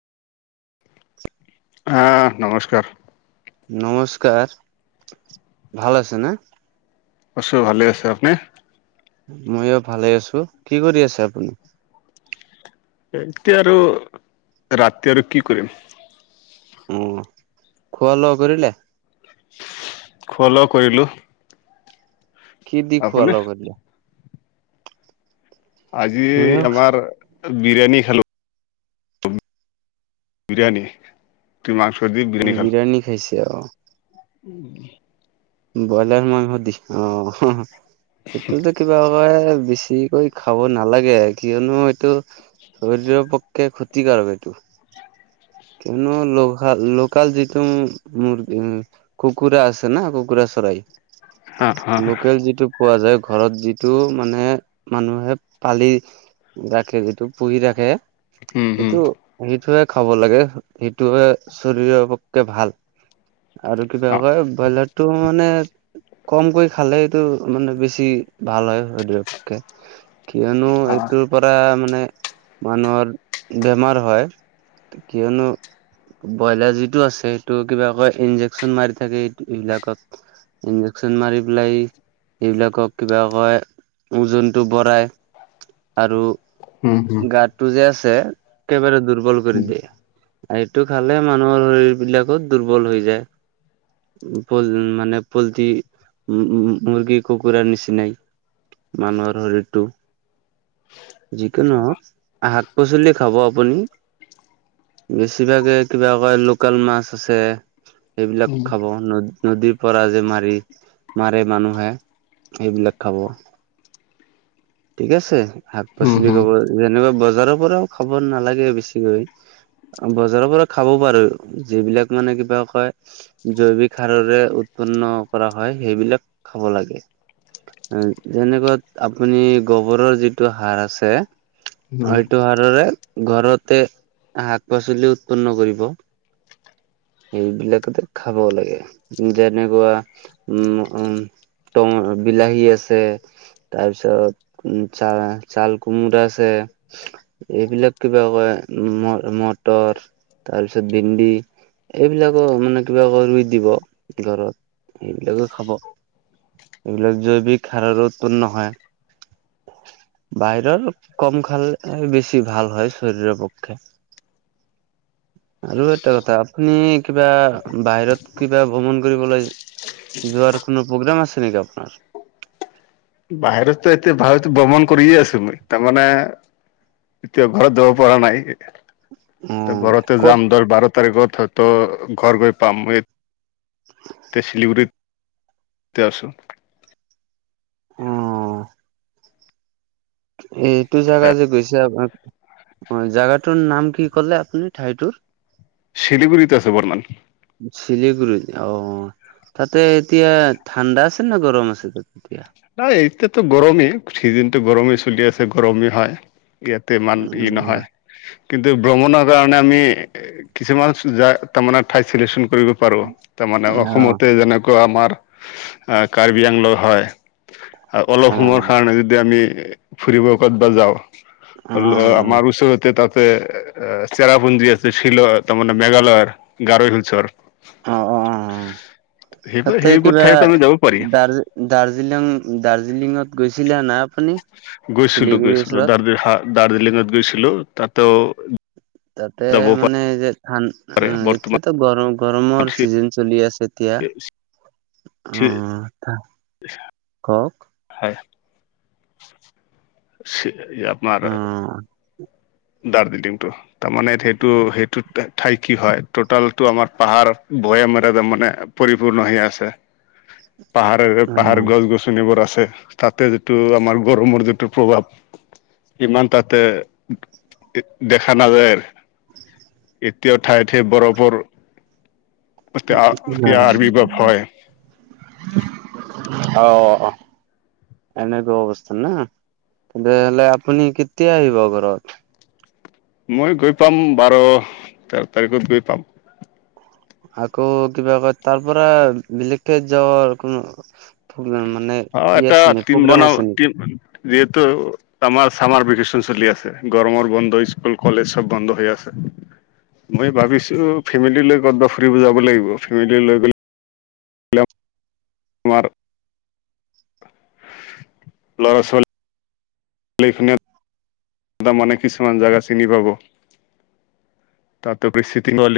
আ, নমস্কাৰ। নমস্কাৰ, ভাল আছে নে? আছোঁ, ভালে আছোঁ, আপুনি? ময়ো ভালে আছোঁ‌, কি কৰি আছে আপুনি? এনকে আৰু, ৰাতি আৰু কি কৰিম? অ', খোৱা লোৱা কৰিলে? খোৱা-লোৱা কৰিলোঁ‌, খি দি খোৱা-লোৱা কৰিলে? আজি ময়ো আমাৰ বিৰিয়ানী খালোঁ‌। বিৰিয়াণী, ৰুতি মাংস দি বিৰিয়াণী খালোঁ‌। বিৰিয়ানী খাইছে অ' বইলাৰ মাংস দি, অ', হঁ-হঁ ইটো টো কিবা কয় বেছিকৈ খাব নালাগে, কিয়নো এইটো শৰীৰ প ক্ষে ক্ষতিকাৰক এইটো। কিনো লোহা-লোকাল যিটো মুৰ্গী, উম। কুকুৰা আছে না কুকুৰা চৰাই? হা হা লোকেল যিটো কোৱা যায়, ঘৰত যিটো মানে মানুহে পালি ৰাখে, যিটো পুহি ৰাখে উম হম সেইটো, সেইটোহে খাব লাগে। সেইটোহে চৰীৰৰ পক্কে ভাল, আৰু কিবা অ কয় কয়লাৰ টো মানে কম কৈ খালে এইটো মানে বেছি ভাল শৰীৰৰ পক্ষে। কিয়নো অ এইটোৰ পৰা মানে মানুহৰ বেমাৰ হয়। কিয়নো ব্ৰইলাৰ যিটো আছে, সেইটো কিবা কয়, ইনজেকচন মাৰি থাকে এইট এইবিলাকক। ইনজেকশন মাৰি পেলাই এইবিলাকক কিবা কয়, ওজনতটো বঢ়াই আৰু উম-উম। তো যে আছে, একেবাৰে দুৰ্বল কৰি উম দিয়ে। এইটো খালে মানুহৰ শৰীৰ বিলাকো দুৰ্বল হৈ যায়। পল মানে পলটি উম মুৰ্গী কুকুৰাৰ নিচিনাই। মানুহৰ শৰীৰটো। যিকি নহওক শাক পাচলি খাব আপুনি। বেছিভাগে কিবা কয় লোকেল মাছ আছে সেইবিলাক খাব নদ নদীৰ পৰা যে মাৰি মাৰে মানুহে সেইবিলাক খাব। ঠিক আছে শাক উম পাচলি হম খাব যেনেকে বজাৰৰ পৰাও খাব নালাগে বেছিকৈ। বজাৰৰ পৰা খাবও পাৰো যিবিলাক মানে কিবা কয় জৈৱিক সাৰৰে উৎপন্ন কৰা হয় সেইবিলাক খাব লাগে। যেনেকৈ আপুনি গবৰৰ যিটো সাৰ আছে অঁ উম সেটো সাৰ দৰে ঘৰতে শাক পাচলি উৎপন্ন কৰিব। এইবিলাকতে খাব লাগে যেনেকুৱা উম উম। ট বিলাহী আছে তাৰপিছত উ চাল কুমোৰা আছে। এইবিলাক কিবা কয় মটৰ তাৰপিছত ভেন্দি। এইবিলাকো মানে কিবা আকৌ ৰুই দিব ঘৰত সেইবিলাকে খাব। এইবিলাক জৈৱিক সাৰৰো উৎপন্ন নহয়। বাহিৰৰ কম খালে বেছি ভাল হয় শৰীৰৰ পক্ষে। [unintelligible] আৰু এটা কথা আপুনি কিবা বাহিৰত কিবা ভ্ৰমণ কৰিবলৈ যোৱাৰ কোনো প্ৰ'গ্ৰাম আছে নেকি আপোনাৰ? বাহিৰততো এতিয়া ভাৰত ভ্ৰমণ কৰিয়ে আছো মই তাৰমানে এতিয়া ঘৰত যাব পৰা নাই। অ', ঘৰতে ক'ত? যাম দহ বাৰ তাৰিখত হয়তো ঘৰ গৈ পাম। এতিয়া শিলিগুৰিতে আছো। অ এইটো জেগা যে গৈছে আপুনাৰ অ জেগাটোৰ নাম কি কলে আপুনি ঠাইটোৰ শিলিগুৰিত আছো বৰ্তমান। শিলিগুৰিত অ তাতে এতিয়া ঠাণ্ডা আছে নে গৰম আছে তাত এতিয়া। এই এতিয়াতো গৰমেই চিজনটো গৰমেই চলি আছে গৰমেই হয়। ইয়াতে ইমান ভিৰ উম নহয়। কিন্তু ভ্ৰমণৰ কাৰণে আমি কিছুমান চোজাৰ তাৰমানে ঠাই চিলেক্যন কৰিব পাৰোঁ তাৰমানে অ অসমতে যেনেকুৱা আমাৰ কাৰ্বি আংলং হয়। অ অ অলপ সময়ৰ কাৰণে যদি আমি ফুৰিব ক'ত বা যাওঁ অ ধৰি ল আমাৰ ওচৰত তাতে চেৰাপুঞ্জী আছে শ্বিলং তাৰ মানে মেঘালয়ৰ গাৰ হিলচৰ। অ অ অ অ সেইবোৰ তাতে সেইবোৰ কিবা ঠাইত আমি যাব পাৰি দাৰ্জি দাৰ্জিলিং দাৰ্জিলিঙত গৈছিলা না। আপুনি গৈছিলো শিলিগুৰিৰ গৈছিলো ওচৰত দাৰ্জিলা দাৰ্জিলিঙত গৈছিলো তাতেও তাতে যাব পাৰি মানে যে ধান কৰে অ বৰ্তমান এইটোতো গৰম গৰমৰ চি চিজন চলি আছে। এতিয়া অ পেছাপ অক হয় আমাৰ অ দাৰ্জিলিং টোৰ। তাৰমানে সেইটো সেইটো ঠাই কি হয় টোটেল টো আমাৰ পাহাৰ ভৈয়ামেৰে তাৰ মানে পৰিপূৰ্ণ হৈ আছে। [inaudible] পাহাৰেৰে পাহাৰ গছ-গছনিবোৰ আছে। তাতে যিটো আমাৰ গৰমৰ যিটো প্ৰভাৱ, ইমান তাতে দেখা নাজায়। এতিয়াও ঠায়ে ঠায়ে বৰফৰ [unintelligible] ভয় অ' অহ। এনেকুৱা অৱস্থা না, তেনেহ'লে আপুনি কেতিয়া আহিব ঘৰত। মই গৈ পাম বাৰ, তেৰ তাৰিখত গৈ পাম। আকৌ কিবা কয়, তাৰ পৰা বেলেক গাড়ীত যাৱাৰ কোনো মানে অ', ই এটা আছেনে? নেকি টিম প্ৰগ্ৰেম বনাও আছে টিম নেকি? যিহেতু আমাৰ চামাৰ ভেকেচন চলি আছে, গৰমৰ বন্ধ ইস্কুল, কলেজ চব বন্ধ হৈ আছে। মই ভাবিছোঁ ফেমিলি লৈ ক'তবা ফুৰিব যাব লাগিব, ফেমিলি লৈ গ'লে [inaudible] ল'ৰা-ছোৱাল [unintelligible] [unintelligible] মানে কিছুমান জাগা চিনি পাব। তাত [unintelligible]